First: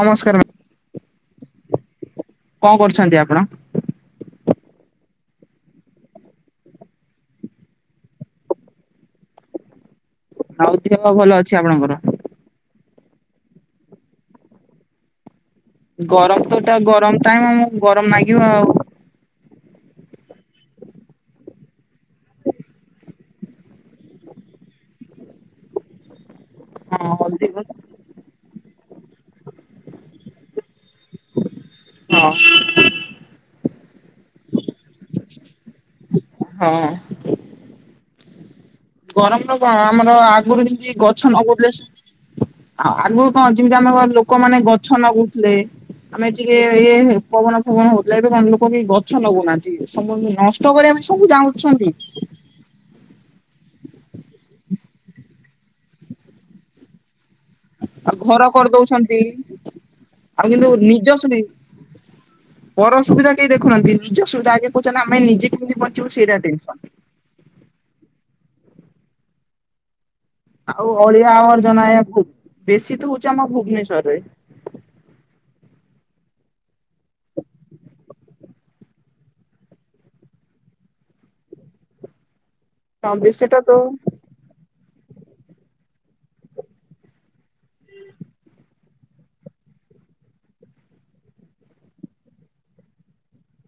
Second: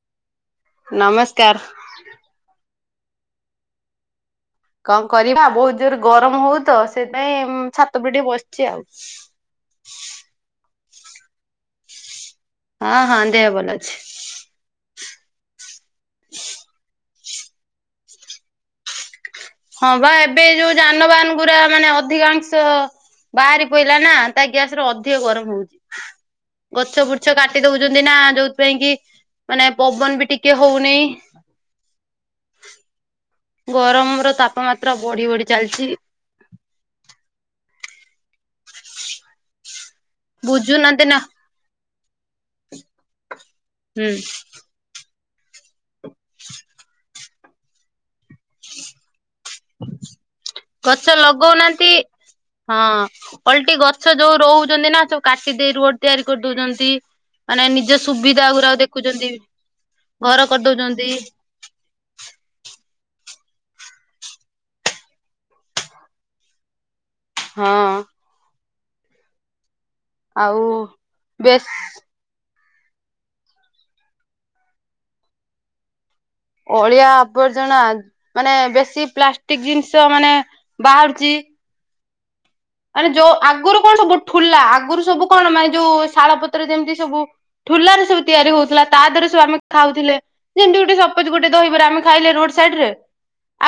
ନମସ୍କାର ମ୍ଯାମ। ନମସ୍କାର। କଣ କରୁଛନ୍ତି ଆପଣ? କଣ କରିବା ବହୁତ ଜୋର ଗରମ ହଉ ତ ସେପାଇଁ ଛାତ ପ ଟିକେ ବସିଛି ଆଉ। ଆଉ ଦେହ ଭଲ ଅଛି ଆପଣଙ୍କର? ହଁ ହଁ ଦେହ ଭଲ ଅଛି। ଗରମ ତଟା ଗରମ ଟାଇମ ଆମ ଗରମ ଲାଗିବ ଆଉ। ହଁ ବା ଏବେ ଯୋଉ ଯାନବାହାନ ଗୁରା ମାନେ ଅଧିକାଂଶ ବାହାରି ପଡିଲା ନା, ତା ଗ୍ୟାସ ରେ ଅଧିକ ଗରମ ହଉଛି। ଗଛ ହଁ ବୁଛ ଅଧିକ କାଟି ଦଉଛନ୍ତି ନା ଯୋଉଥିପାଇଁ କି ମାନେ ପବନ ବି ଟିକେ ହଉନି ହଁ ଗରମ ର ତାପମାତ୍ରା ବଢି ବଢି ଚାଲିଛି। ହଁ ଗରମର କଣ ଆମର ଆଗରୁ ଯେମିତି ବୁଝୁନାହାନ୍ତି ନା ଗଛ ନଗଉଥିଲେ। ଆ ଆଗକୁ କଣ ଯେମିତି ଆମ ହୁଁ ଲୋକ ମାନେ ଗଛ ଗଛ ଲଗୁଥିଲେ। ଆମେ ଟିକେ ଇ ପବନ ଫବନ ହଉଥିଲେ। ଏବେ ଲୋକ କେହି ଗଛ ଗଛ ନଗଉନାହାନ୍ତି, ସବୁ ନଷ୍ଟ କରିବା ଗଛ ପାଇଁ ସବୁ ଚାହୁଛନ୍ତି। ଲଗଉନାହାନ୍ତି ହଁ ଓଲଟି ଗଛ ଯୋଉ ରହୁଛନ୍ତି ନା ସବୁ କାଟି ଦେଇେ ରୋଡ ତିଆରି କରିଦଉଛନ୍ତି। ମାନେ ନିଜ ଆଉ ଘର ସୁବିଧା ଗୁରା କରିଦଉଛନ୍ତି ଦେଖୁଛନ୍ତି ଘର କରିଦଉଛନ୍ତି। ହ ପର ଅସୁବିଧା କେହି ଦେଖୁନାହାନ୍ତି ନିଜ ସୁବିଧା ଆଗେ କହୁଛନ୍ତି ଆମେ ନିଜେ କେମିତି ବଞ୍ଚିବୁ ସେଇଟା ଟେନସନ୍। ହଁ ଆଉ ଅଳିଆ ବେଶ ଆବର୍ଜନା ବେଶୀ ତ ହଉଛି ଆମ ଭୁବନେଶ୍ଵରରେ। ଅଳିଆ ଆବର୍ଜନା ମାନେ ବେଶୀ ପ୍ଲାଷ୍ଟିକ ଜିନିଷ ମାନେ ବାହାରୁଛି ମାନେ ହଁ ଯୋଉ ବେଶୀଟା ତ ଆଗରୁ ହଁ କଣ ସବୁ ଠୁଲା ଆଗରୁ ସବୁ କଣ ମାନେ ଯୋଉ ଶାଳ ପତ୍ର ଯେମିତି ସବୁ ଠୁଲାରେ ସବୁ ତିଆରି ହଉଥିଲା ତା ଦେହରେ ସବୁ ଆମେ ଖାଉଥିଲେ। ଯେମିତି ଗୋଟେ ସପୋଜ ଗୋଟେ ଦହିବାର ଆମେ ଖାଇଲେ ରୋଡ ସାଇଡ ରେ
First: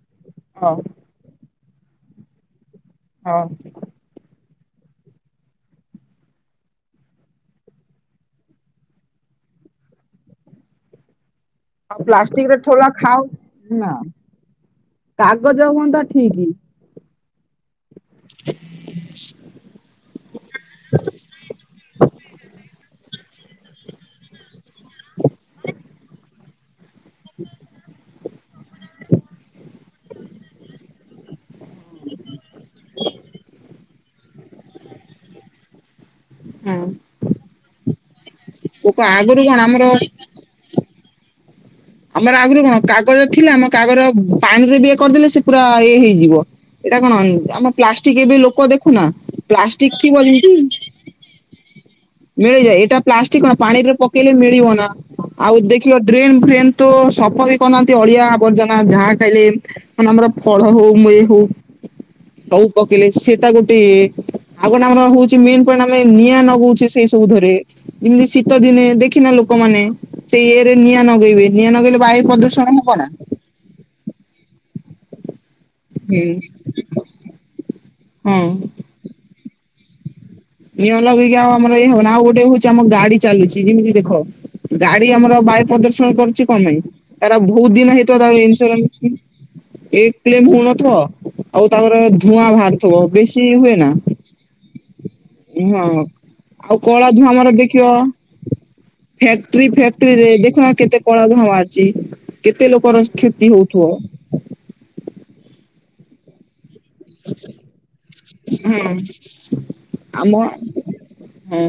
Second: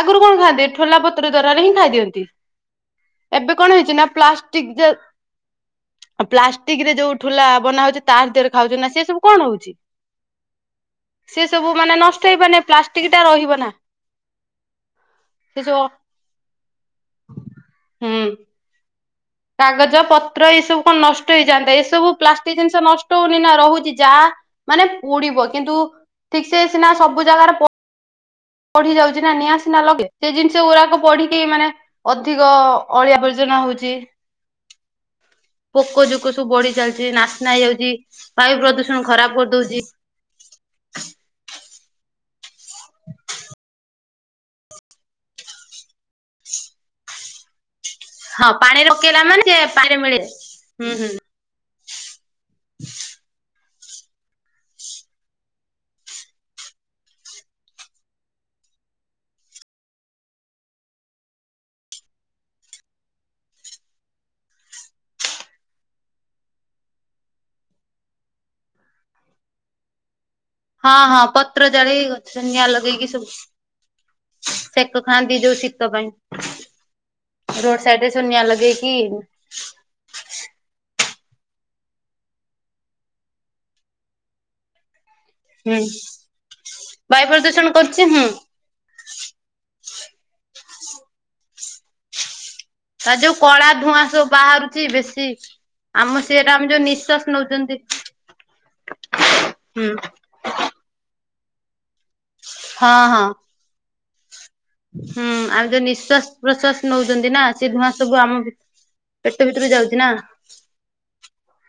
ଆଗରୁ କଣ ଖାନ୍ତି ହଁ ଠୋଲା ପତ୍ର ଦ୍ୱାରାରେ ହିଁ ଖାଇ ଦିଅନ୍ତି। ହଁ ଏବେ କଣ ହେଇଛି ନା ପ୍ଲାଷ୍ଟିକ ଯେ ହଁ ପ୍ଲାଷ୍ଟିଗ୍ ରେ ଯୋଉ ଠୁଲା ବନା ହଉଛି ତାରତିରେ ଖାଉଛ ନା ସିଏ ସବୁ କଣ ହଉଚି? ଆଉ ନଷ୍ଟ ପ୍ଲାଷ୍ଟିକରେ ହେଇପାରୁନି ଠୋଳା ପ୍ଲାଷ୍ଟିକ ଟା ଖାଅ ରହିବ ନା। ସେ କାଗଜ ସବୁ ହୁଅନ୍ତା ଠିକ୍। ହୁଁ। କାଗଜ ପତ୍ର ଏ ସବୁ କନ୍ ନଷ୍ଟ ହେଇଯାନ୍ତା ଏସବୁ ପ୍ଲାଷ୍ଟିକ୍ ଜିନିଷ ନଷ୍ଟ ହଉନି ନା ରହୁଚି ଯାଆ। ମାନେ ପୁଡିବ କିନ୍ତୁ ଠିକ୍ ସେ ସିନା ସବୁ ଜାଗାରେ ପ ପଢି ଯାଉଚି ନା ନିଆସିନା ଲଗେ ସେ ଜିନିଷ ଗୁରାକ ପଢିକି ମାନେ ଅଧିକ ଅଳିଆବର୍ଜନା ହଉଚି। [inaudible] ପୋକ ଜୁକ ସବୁ ବଢି ହଁ ଚାଲିଛି ନାସ୍ନା ହେଇଯାଉଚି ବାୟୁ ଲୋକ ପ୍ରଦୂଷଣ ଖରାପ୍ ଆଗରୁ କଣ ଆମର କରିଦଉଚି। ଆମର ଆଗରୁ କଣ କାଗଜ ଥିଲା ଆମ କାଗର ପାଣି ରେ ବି ଇଏ କରିଦେଲେ ସେ ପୁରା ଇଏ ହେଇଯିବ ଏଇଟା କଣ ଆମ ପ୍ଲାଷ୍ଟିଗ୍ ଏବେ ହଁ ଲୋକ ପାଣିରେ ଦେଖୁନା ପକେଇଲା ମାନେ ସେ ପ୍ଲାଷ୍ଟିକ୍ ପାଣିରେ ଥିବ ମିଳେ ଯେମିତି ହୁଁ ହୁଁ। [unintelligible] ମିଳେଇ ଯାଏ ଏଇଟା ପ୍ଲାଷ୍ଟିକ୍ କଣ ପାଣିରେ ପକେଇଲେ ମିଳିବ ନା ଆଉ ଦେଖିବ ଡ୍ରେନ୍ ଫ୍ରେନ୍ ତ ସପ ବି କରୁନାହାନ୍ତି ଅଳିଆ ଆବର୍ଜନା ଯାହା ଖାଇଲେ ମାନେ ଆମର ଫଳ ହଉ ମେ ହଉ ସବୁ ପକେଇଲେ ସେଟା ଗୋଟେଏ ଆଉ ଗନେ ଆମର ହଉଛି ମେନ୍ ପଏଣ୍ଟ୍ ଆମେ ନିଆଁ ନଗଉଛେ ସେଇ ସବୁ ଧୁରେ। ଯିମିତି ଶୀତ ଦିନେ ଦେଖିନା ଲୋକମାନେ ସେଇ ଏରେ ହଁ ନିଆଁ ହଁ ନଗେଇବେ। ନିଆ ନଗେଇଲେ ବାୟୁ ପ୍ରଦୂଷଣ ହବାନା। ସେଖ ଖାନ୍ତି ଯଉ ସି ତ ପାଇଁ ହୁଁ ରୋଡ୍ ସାଇଟ୍ ରେ ସ ନିଆ ହଁ। ଲଗେଇ କିି ନିଁଅ ଲଗେଇକି ଆଉ ଆମର ଏଇ ହବ ଆଉ ଗୋଟେ ହଉଛି ଆମର ଗାଡି ଚାଲୁଛି ଯେମିତି ଦେଖ ଗାଡି ଆମର ବାୟୁ ପ୍ରଦୂଷଣ କରୁଛି କମେଇ ବାୟୁ ଏର ବହୁ ପ୍ରଦୂଷଣ ଦିନ କରୁଛି ହୁଁ। ହେଇ ଇନ୍ସୁରାନ୍ସ ଏ କ୍ଳେମ୍ ହୁ ନଥ ଆଉ ତାପରେ ଧୂଆଁ ବାହା ତା ଯୋଉ କଳା ଧୂଆଁ ସବୁ ବାହାରୁଚି ବେଶୀ ହଁ-ହଁ ଆମ ସେଟା ଆମେ ଆଉ ଯୋଉ କଳା ନିଶ୍ଵାସ ଧୁଆଁ ଆମର ନଉଛନ୍ତି ଦେଖିବ ଫ୍ୟାକ୍ଟ୍ରି ହୁଁ ଫ୍ୟାକ୍ଟ୍ରିରେ ଦେଖୁନ କେତେ କଳା ଧୂଆଁ ମାଚି କେତେ ହଁ ଲୋକର ହଁ। କ୍ଷତି ହଉଥିବ। ହୁଁ ଆଉ ଯୋଉ ନିଶ୍ଵାସ୍ ପ୍ରଶ୍ଵାସ୍ ନଉଚନ୍ତି ନା ସେ ଧୂଆଁ ସବୁ ଆମ ପେଟ ହୁଁ ଭିତରୁ ଯାଉଛି ନା। ଆମ ହଁ।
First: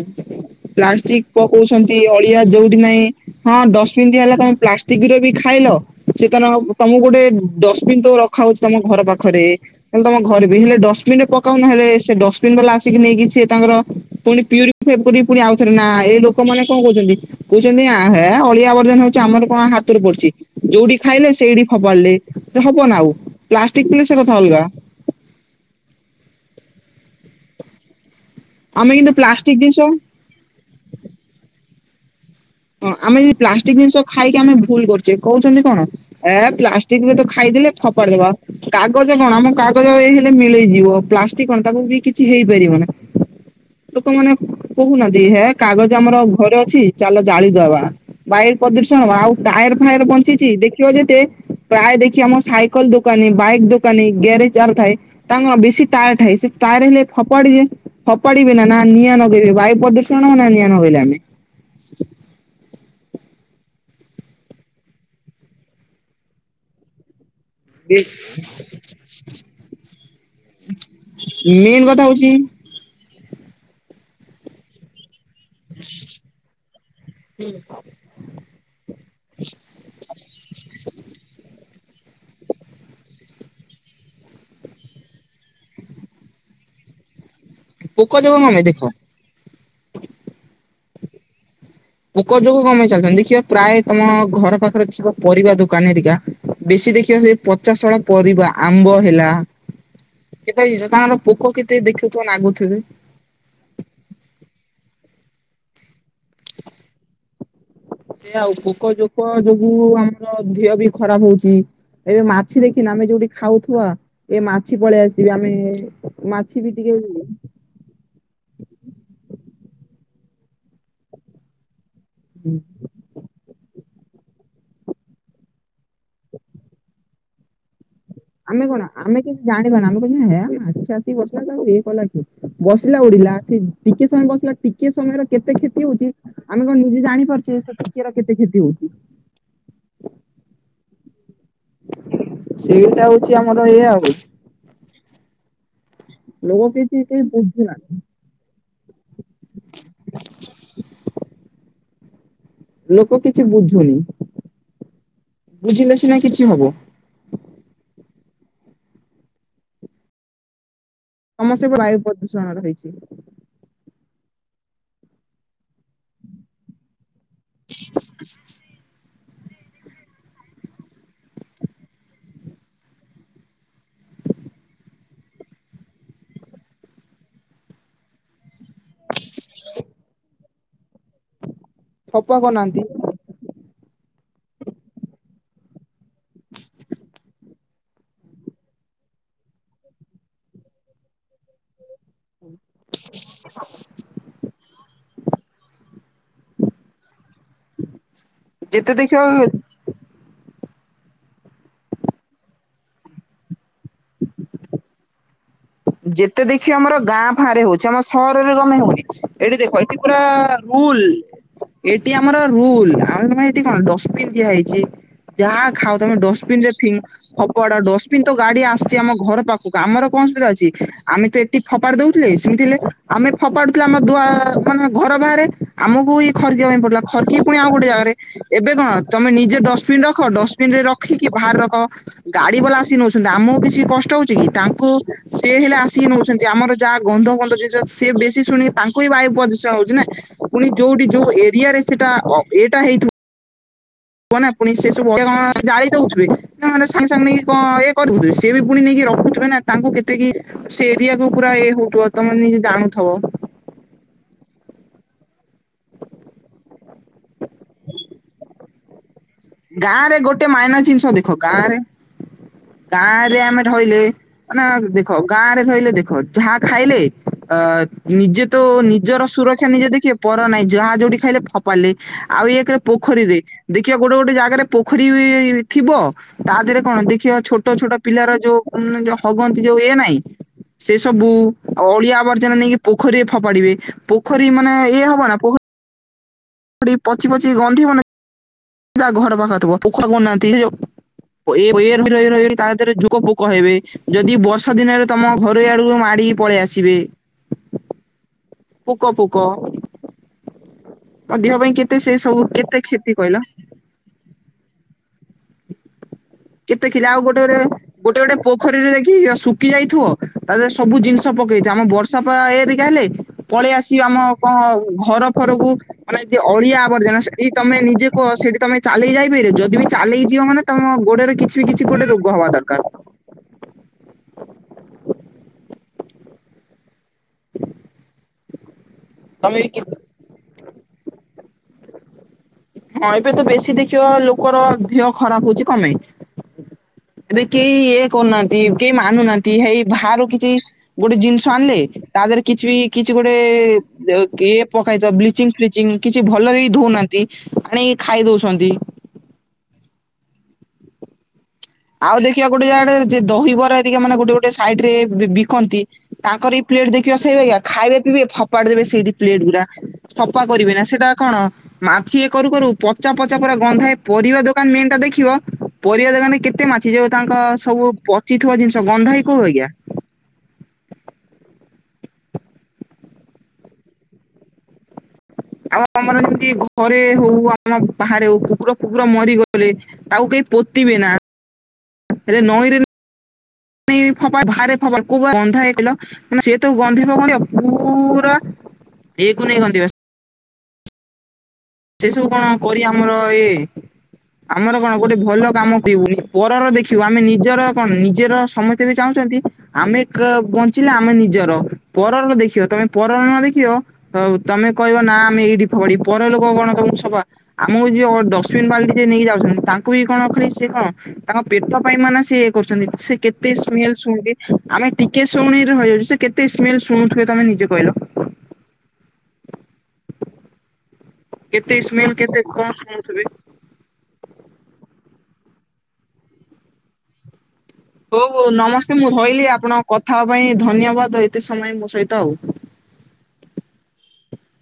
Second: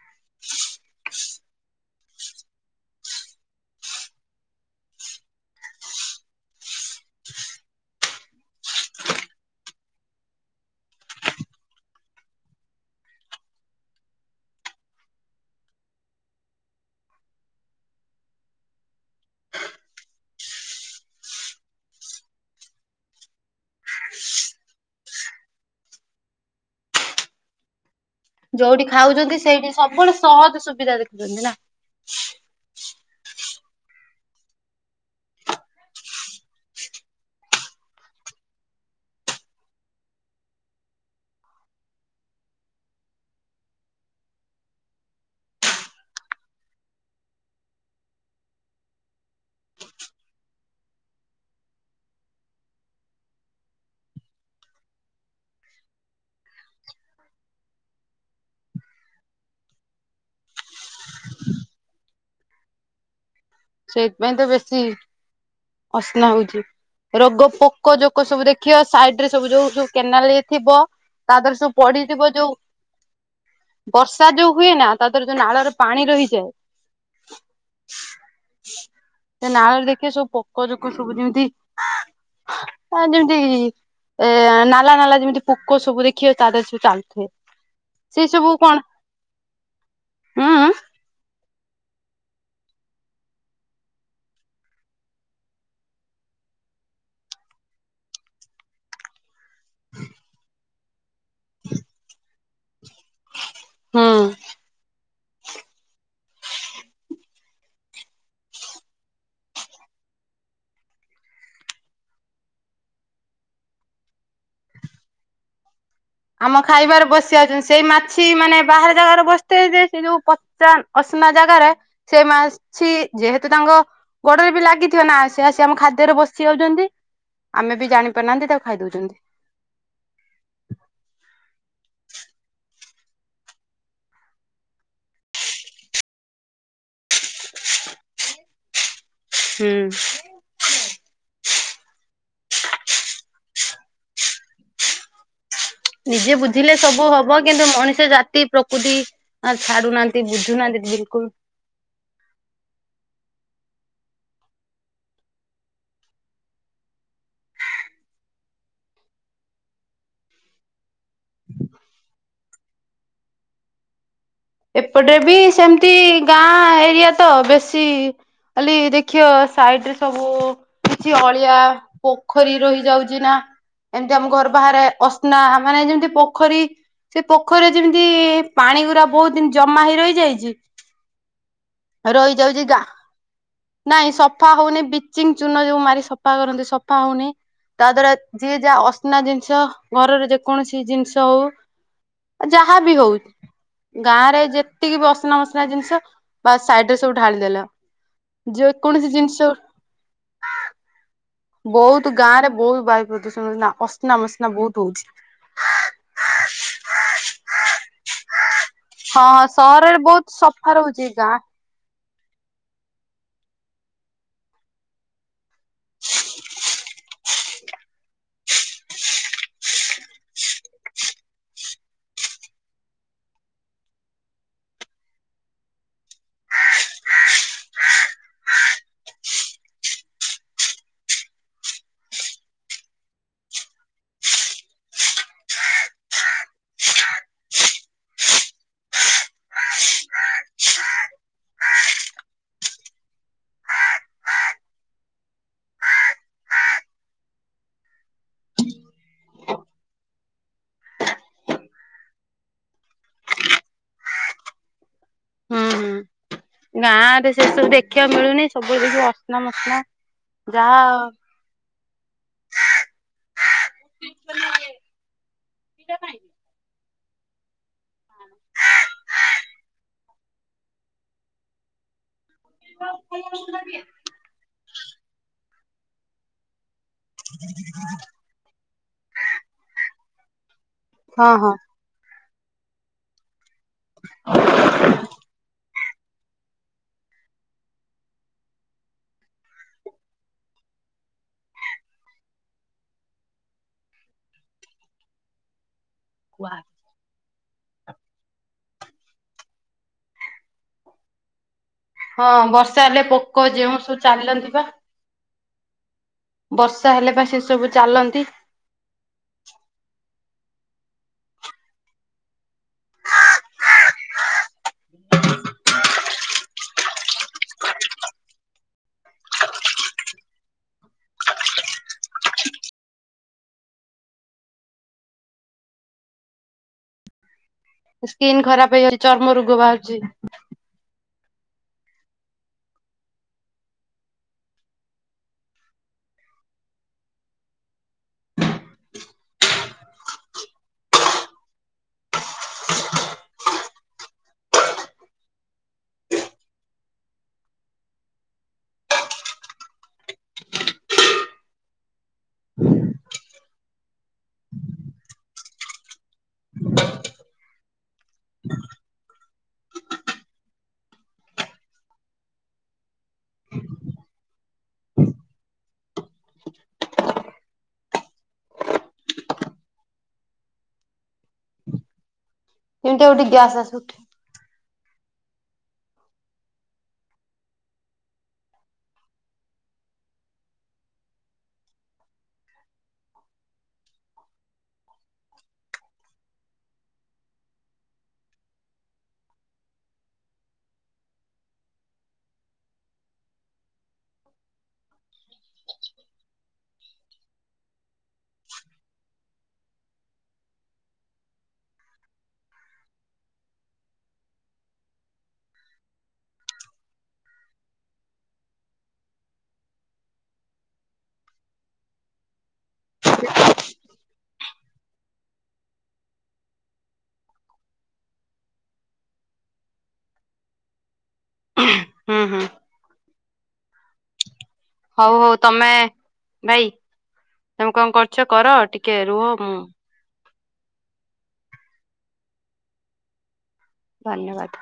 ପ୍ଲାଷ୍ଟିକ୍ ପକଉଛନ୍ତି ଅଳିଆ ଯୋଉଠି ନାହିଁ ହଁ ଡସ୍ ବିନ୍ ଦିଆ ହେଲା ତମେ ପ୍ଲାଷ୍ଟିକ୍ ର ବି ଖାଇଲ। ସେ ତ ର ତମକୁ ଗୋଟେ ଡଷ୍ଟବିନ୍ ତ ରଖା ହଉଛି ତମ ଘର ପାଖରେ। ହେଲେ ତମ ଘରେ ବି ହେଲେ ଡଷ୍ଟବିନ୍ ରେ ପକାଉନ ହେଲେ ସେ ଡଷ୍ଟବନ୍ ବାଲା ଆସିକି ନେଇକି ସିଏ ତାଙ୍କର ପୁଣି ପିଅରି ଫେବରି ପୁଣି ଆଉଥରେ ନା ଏଇ ଲୋକମାନେ କଣ କହୁଚନ୍ତି। କଉଚନ୍ତି ଆ ହେ ଅଳିଆ ବର୍ଜନା ହଉଚି ଆମର କଣ ହାତରୁ ପଡ଼ୁଚି। ଯୋଉଠି ଖାଇଲେ ସେଇଠି ଫବାଲେ ସେ ହବ ନା ଆଉ ପ୍ଲାଷ୍ଟିକ୍ ପିଲେ ସେ କଥା ଅଲଗା। ଯଉଠି ଆମେ କିନ୍ତୁ ଖାଉଚନ୍ତି ପ୍ଲାଷ୍ଟିକ ସେଇଠି ଜିନିଷ ସବୁବେଳେ ସହଜ ସୁବିଧା ଦେଖୁଚନ୍ତି ନା। ହଁ ଆମେ ଇ ପ୍ଲାଷ୍ଟିକ୍ ଜିନିଷ ଖାଇକି ଆମେ ଭୁଲ୍ କରୁଚେ କହୁଛନ୍ତି କଣ। ଏ ପ୍ଲାଷ୍ଟିକ୍ ରେ ତ ଖାଇଦଲେ ଫଫାଡି ଦବା। କାଗଜ କଣ ଆମ କାଗଜ ହେଇଲେ ମିଳେଇ ଯିବ ପ୍ଲାଷ୍ଟିକ୍ କଣ ତାକୁ ବି କିଛି ହେଇପାରିବ ନା। ଲୋକମାନେ କହୁନାହାନ୍ତି ହେ କାଗଜ ଆମର ଘରେ ଅଛି ଚାଲ ଜାଳିଦବା। ବାୟୁ ପ୍ରଦୂଷଣ ଆଉ ଟାୟର୍ ଫାୟାର୍ ବଞ୍ଚିଚି ଦେଖିବ ଯେତେ ପ୍ରାୟ ଦେଖିଆ ମ ସାଇକଲ ଦୋକାନୀ ବାଇକ୍ ଦୋକାନୀ ଗ୍ୟାରେଜ୍ ଯାହାର ଥାଏ। ତାଙ୍କର ବେଶୀ ଟାୟା ହେଇଛି ସେ ଟାୟାର ହେଲେ ଫପାଡି ରେ ଫପାଡିବେ ନା ନା ନିଆଁ ନଗେଇ‌ବେ ବାୟୁ ପ୍ରଦୂଷଣ ନା ନିଆଁ ନଗଇଲେ ଆମେ। ସେଇତ୍ ପାଇଁ ତ ବେଶୀ ଅସ୍ନା ହଉଚି ରୋଗ ପ ପୋକ ଜୋକ ସବୁ ଦେଖିବା ସାଇଡ୍ ରେ ସବୁ ଯୋଉ ଯୋଉ କେନାଲରେ ଥିବ। ତା ଦରେ ସବୁ ମେନ୍ କଥା ପଢିଥିବ ହଉଛି ଯୋଉ। ବର୍ଷା ଯୋଉ ହୁଏ ନା ତା ଦରେ ଯୋଉ ନାଳରେ ପାଣି ରହିଯାଏ। [unintelligible] ସେ ନାଳରେ ଦେଖିବେ ସବୁ ପୋକ ଜୋକ ସବୁ ଯେମିତି। ଆ ଯେମିତି ଏ ନାଲା ନାଲା ଯେମିତି ପୋକ ସବୁ ଦେଖିବେ ତା ଦେହେରେ ସେମିତି ଚାଲୁଥିବେ। ପୋକ ସେଇ ଯୋକ ସବୁ [unintelligible] ପାଇଁ କଣ ଦେଖ। ହୁଁ ପୋକ ଯୋକ କଣ ପାଇଁ ଚାଲୁଥାନ୍ତି ଦେଖିବା ପ୍ରାୟ ତମ ଘର ପାଖରେ ଥିବା ପରିବା ଦୋକାନେ ହେରିକା। ବେଶୀ ଦେଖିବ ସେ ପଚାଶଢା ପରିବା ଆମ୍ବ ହେଲା। ସେଇ ସେ ତାଙ୍କର ପୋକ କେତେ ଦେଖୁଥୁବ ନାଗୁଥିବେ। ହଁ। [inaudible] ସେ ଆଉ ପୋକ ଜୋକ ଯୋଗୁ ଆମର ଦିହ ବି ଖରାପ ହଉଛି। ଏବେ ମାଛି ଦେଖିନା ଆମେ ଯୋଉଠି ଖାଉଥୁବା ଏ ମାଛି ପଳେଇ ଆସିବେ ଆମେ ମାଛି ଆମ ବି ଖାଇବାରେ ବସି ଟିକେ ଆଉଛନ୍ତି ସେଇ ମା ଛି ମାନେ ବାହାର ଜାଗାରେ ବସିଥିବେ ଯେ ସେ ଯୋଉ ପଚା ଅସନା ଜାଗାରେ ସେ ମାଛି ଯେହେତୁ ତାଙ୍କ ଗୋଡରେ ବି ଲାଗିଥିବ ନା ସେ ଆସି ଆମ ଖାଦ୍ୟରେ ବସି ଯାଉଚନ୍ତି। ଆମେବି ଜାଣି ଆମେ କଣ ଆମେ ଜାଣିଛ ନା ଆମେ କହୁଛନ୍ତି ହେ ମାଛି ଆସି ବସିଲା ହେ ଲାଗିବ କି ବସିଲା ଉଡିଲା ସେ ଟିକେ ସମୟ ବସିଲା ଟି ଟିକିଏ ସମୟରେ କେତେ କ୍ଷତି ହଉଛି ଆମେ କଣ ନିଜେ ଜାଣିପାରୁଛେ ସେ ଟିକିଏର କେତେ କ୍ଷତି ହଉଛି। ହୁଁ। ସେଇଟା ହଉଛି ଆମର ଏଇଆ ଉ ହଉଚି। ନିଜେ ଲୋକ ବୁଝିଲେ କିଛି ସବୁ କେହି ହବ କିନ୍ତୁ ବୁଝୁନାହାନ୍ତି ମଣିଷ ଜାତି। ପ୍ରକୃତି ଆ ଛାଡୁନାହାନ୍ତି ବୁଝୁନାହାନ୍ତି ବିଲକୁଲ। ଲୋକ କିଛି ବୁଝୁନି ବୁଝିଲେ ସିନା କିଛି ହବ। ସମସ୍ତେ ବାୟୁ ପ୍ରଦୂଷଣର ହେଇଛି। ଏପଟେ ବି ସେମିତି ଗାଁ ଏରିଆ ତ ବେଶୀ ଖାଲି ଦେ ଖିବ ସାଇଟରେ ସବୁ କିଛି ଅଳିଆ ପୋଖରୀ ରହିଯାଉଛି ନା। ଏମତି ଆମ ଘର ବାହାରେ ଅସ୍ନା ମାନେ ଯେମିତି ପୋଖରୀ। ସେ ପୋଖରୀରେ ଯେମିତି ପାଣି ଗୁଡା ବହୁତ ଯେମତି ଜମା ହେଇ ରହିଯାଇଛି। ସଫା ରହିଯାଉଛି କରୁନାହାନ୍ତି ଗାଁ ନାଇଁ ସଫା ହଉନି ବିଚିଂ ଚୁନ ଯୋଉ ମାରି ସଫା କରନ୍ତି ସଫା ହଉନି। ତା ଦ୍ଵାରା ଯିଏ ଯାହା ଅସନା ଜିନିଷ ଘରର ଯେକୌଣସି ଜିନିଷ ହଉ ଯାହା ବି ହଉ [inaudible] ଗାଁ ରେ ଯେତିକି ବି ଅସନା ମସନା ଜିନିଷ ବା ସାଇଟରେ ସବୁ ଢାଳିଦେଲ। ଯେତେ ଯେକୌଣସି ଦେଖିବ ଜିନିଷ ବହୁତ ଗାଁ ରେ ବହୁତ ବାୟୁ ପ୍ରଦୂଷଣ ନା ଅସନା ମସନା ବହୁତ ହଉଛି। ଯେତେ ଦେଖିବ ଆମର ଗାଁ ଫାଁରେ ହଉଛି। ଆମ ସହରରେ କଣ ପାଇଁ ହଉନି? ଏଠି ଦେଖ ଏଠି ପୁରା ରୁଲ ଆ ଏଠି ଆମର ରୁଲ। ଆମେ ଏଠି କଣ ଡଷ୍ଟପିନ୍ ଦିଆ ହେଇଛି। ଯାହା ଖାଉ ତାକୁ ଡଷ୍ଟବିନ ରେ ଫି ଫୋପାଡ଼ ଡଷ୍ଟବିନ ତ ଗାଡି ଆସୁଛି ଆମ ଘର ପାଖକୁ ଆମର କଣ ଅସୁବିଧା ଅଛି। ଆମେ ତ ଏଠି ଫୋପାଡି ଦଉଥିଲେ। ସେମିତି ହେଲେ ଆମେ ଫୋପାଡୁଥିଲେ ଆମ ଦୁଆ ମାନେ ଘର ବାହାରେ। ଆମକୁ ହିଁ ଖରକିବା ପାଇଁ ପଡିବ। ଖରକି ପୁଣି ଆଉ ଗୋଟେ ଜାଗାରେ। ଏବେ କଣ ତମେ ନିଜେ ଡଷ୍ଟବିିନ ରଖ। ଡଷ୍ଟବିନ ରେ ରଖିକି ବାହାରେ ରଖ। ଗାଡି ବାଲା ଆସି ନଉଛନ୍ତି। ଆମକୁ କିଛି କଷ୍ଟ ହଉଛି କି ତାଙ୍କୁ ସେ ହେଲେ ଆସିକି ନଉଛନ୍ତି। ଆମର ଯାହା ଗନ୍ଧ ଫନ୍ଧ ଜିନିଷ ସିଏ ବେଶୀ ଶୁଣି ତାଙ୍କୁ ହିଁ ବାୟୁ ପ୍ରଦୂଷଣ ହଉଛି ନା। ପୁଣି ଯୋଉଠି ଯୋଉ ଏରିଆରେ ସେଇଟା ଅ ଏଟା ହେଇଥିବ କୁହ ନା ପୁଣି ସେ ସବୁ ଅଳିଆ କଣ ଜାଳି ଦଉଥିବେ। ନହେଲେ ସାଙ୍ଗେ ସାଙ୍ଗେ ନେଇକି କଣ ଇଏକରିଦଉଥିବେ। ସେ ବି ପୁଣି ନେଇକି ରଖୁଥିବେ ନା ତାଙ୍କୁ କେତିକି ସେ ଏରିଆକୁ ପୁରା ଇଏ ହଉଥିବ ତମେ ନି ଜାଣୁଥିବ? ହୁଁ ହୁଁ। ଗାଁ ରେ ସେ ସବୁ ଦେଖିବାକୁ ମିଳୁନି ସବୁ ଜିନିଷ ଗାଁ ରେ ଗୋଟେ ମାଇନର ଜିନିଷ ଦେଖ ଗାଁ ରେ। ଗାଁ ରେ ଆମେ ରହିଲେ ମାନେ ଦେଖ ଗାଁ ରେ ରହିଲେ ଦେଖ। ଯାହା ଖାଇଲେ ଅ ନିଜେ ତୁ ନିଜର ସୁରକ୍ଷା ନିଜେ ଦେଖିବେ। ପର ନାହିଁ ଯାହା ଯୋଉଠି ଖାଇଲେ ଫପାଡିଲେ ଆଉ ଏକରେ ପୋଖରୀରେ ଦେଖିବ ଗୋଟେ ଗୋଟେ ଗୋଟେ ଜାଗାରେ ପୋଖରୀ ବି ଥିବ ତା ଦେହରେ କଣ ଦେଖିବା ଛୋଟ ଛୋଟ ପିଲାର ଯୋଉ ଯୋଉ ହଗନ୍ତି ଯୋଉ ଏ ନାଇଁ ସେ ସବୁ ହଁ ହଁ। ଅଳିଆ ଆବର୍ଜନ ନେଇକି ପୋଖରୀରେ ଫୋପାଡିବେ ପୋଖରୀ ମାନେ ଇଏ ହବ ନା ପୋ ପୋଖରୀ ପଚି ପଚି ଗନ୍ଧିବ ନାଇ। ତା ଘର ପାଖ ଥିବ ପୋଖର କୁ ନାହାନ୍ତି ଆଉ ଓଏ ଓଏ ରେ [unintelligible] ତା ଦେହରେ ଯୁଗକୁ କହିବି। ଯଦି ବର୍ଷା ଦିନରେ ତମ ଘରେ ଆଡକୁ ମାଡିକି ପଳେଇ ଆସିବେ। ପୋକ ଫୋକ ତା ଦେହ ପାଇଁ କେତେ ସେ ସବୁ କେତେ କ୍ଷତି କହିଲ? ପାଲର୍ ଯିବା? କେତେ ଥିଲା ହେଲେ ଆଉ ବା ସେ ଗୋଟେ ଗୋଟେ କରେ ସବୁ ଗୋଟେ ଚାଲନ୍ତି। ଗୋଟେ ପୋଖରୀରେ କି ଏ ଶୁଖି ଯାଇଥିବ ତାଦେହରେ ସବୁ ଜିନିଷ ପକେଇଥିବ ଆମ ବର୍ଷା ପା ହେରିକା ହେଲେ। ପଳେଇ ଆସିବି ଆମ କଣ ଘର ଫରକୁ। ଲାଗେ ଅଳିଆ ଆବର୍ଜନା ସେଠି ତମେ ନିଜେ କୁହ ସେଠି ତମେ ଚାଲିକି ଯାଇପାରିବ ଯଦି ବି ଚାଲିକି ଝିଅ ମାନେ ତମ ଗୋଡରେ କିଛି ବି କିଛି ଗୋଟେ ରୋଗ ହେବା ଦରକାର। ସ୍କିନ୍ ଖରାପ ହେଇଯାଉଛି ଚର୍ମ ତମେ ରୋଗ ବି ବାହାରୁଛି। ହଁ ଏବେ ତ ବେଶୀ ଦେଖିବ ଲୋକର ଦିହ ଖରାପ ହଉଛି କଣ ପାଇଁ। ଏବେ କେହି ଇଏ କରୁନାହାନ୍ତି କେହି ମାନୁନାହାନ୍ତି ହେଇ ବାହାରୁ କିଛି ଗୋଟେ ଜିନିଷ ଆଣିଲେ ତାଦେହରେ କିଛି ବି କିଛି ଗୋଟେ [unintelligible] କିଏ ପକାଇଥବ ବ୍ଲିଚିଂ ଫ୍ଚିଂଚିଙ୍ଗି କିଛି ଭଲ ବି ଦଉନାହାନ୍ତି ଆଣିକି ଖାଇ ଦଉଛନ୍ତି। ଆଉ ଦେଖିବା ଗୋଟେ ଆଡେ ଯେ ଦହିବରା ଟିକେ ମାନେ ଗୋଟେ ଗୋଟେ ସାଇଡି ରେ ବି ବିିକନ୍ତି। ତାଙ୍କର ବି ପ୍ଲେଟ ଦେଖିବା ସେଇ ଭାଗିଆ ଖାଇବେ ପିଇବେ ଫପାଡି ଦେବେ ସେଇଠି ପ୍ଲେଟ୍ ଗୁରା। ସଫା କରିବି ନା ସେଟା କଣ ମାଛି ଇ କରୁ କରୁ ପଚା ପଚା ପୁରା ଗନ୍ଧାଏ ପରିବା ଦୋକାନ ମିନ୍ ଟା ଦେଖିବ ପରିବା ଦୋକାନରେ କେ କେତେ ମାଛି ଯୋଉ ତାଙ୍କ ସବୁ ପଚିଥିବା ଜିନିଷ ଗନ୍ଧାଏ କୋଉ ଵାଗିଆ। ଏମିତି ଗୋଟେ ଗ୍ୟାସ ଆସୁ। ଆମ ଆମର ଏମିତି ଘରେ ହଉ ଆମ ବାହାରେ ହଉ କୁକୁର ଫୁକୁର ମରିଗଲେ। ଆଉ କେହି ପୋତିବେ ନା ହେଲେ ନଈରେ [unintelligible] ଫପାଡେ ଭାରେ ଫପାଲେ କୋଵା ବନ୍ଧା ହେଇଥିଲ। ମାନେ ସେ ତ ଗନ୍ଧିବ କଣ ପୁରା ଇକୁ ନେଇ ଗନ୍ଧିବ। ସେ ସବୁ କଣ କରି ଆମର ଏଇ ଆମର କଣ ଗୋଟେ ଭଲ କାମ ପିଇବୁନି ପରର ଦେଖିବୁ ଆମେ ନିଜର କଣ ନିଜର ସମ ଏବେ ବି ଚାହୁଁଚନ୍ତି। ଆମେ କ ବଞ୍ଚିଲେ ଆମେ ନିଜର ପରର ଦେଖିବ ତମେ ପରର ନ ଦେଖିବ। ହଉ ତମେ କହିବ ନା ଆମେ ଏଇଠି ପଡି ପର ଲୋ କଣ ତମକୁ କଣ ସଭା ଆମକୁ ଯିଏ ଡଷ୍ଟବିନ୍ ବାଲଟି ଯିଏ ନେଇକି ଯାଉଛନ୍ତି ତାଙ୍କୁ ବି କଣ ଖାଲି ସେ କଣ ତାଙ୍କ ପେଟ ପାଇଁ ମାନେ ସି ଇଏ କରୁଛନ୍ତି ସେ କେତେ ସ୍ମେଲ ଶୁଣି ଆମେ ଟିକେ ଶୁଣିରଇ ସେ କେତେ ସ୍ମେଲ ଶୁଣୁଥିବେ ତମେ ନିଜେ କହିଲ? କେତେ ସ୍ମେଲ ହୁଁ ହୁଁ କେତେ କଣ ଶୁଣୁଥିବି। ହଉ ହଉ ତମେ ଭାଇ ତମେ କଣ ହଉ କରୁଛ ହଉ କର ନମସ୍ତେ ଟିକେ ରୁହ ରହିଲି ମୁଁ ଆପଣଙ୍କ କଥା ହେବା ପାଇଁ ଧନ୍ୟବାଦ ଏତେ ସମୟ ମୋ ସହିତ ଆଉ। ଧନ୍ୟବାଦ।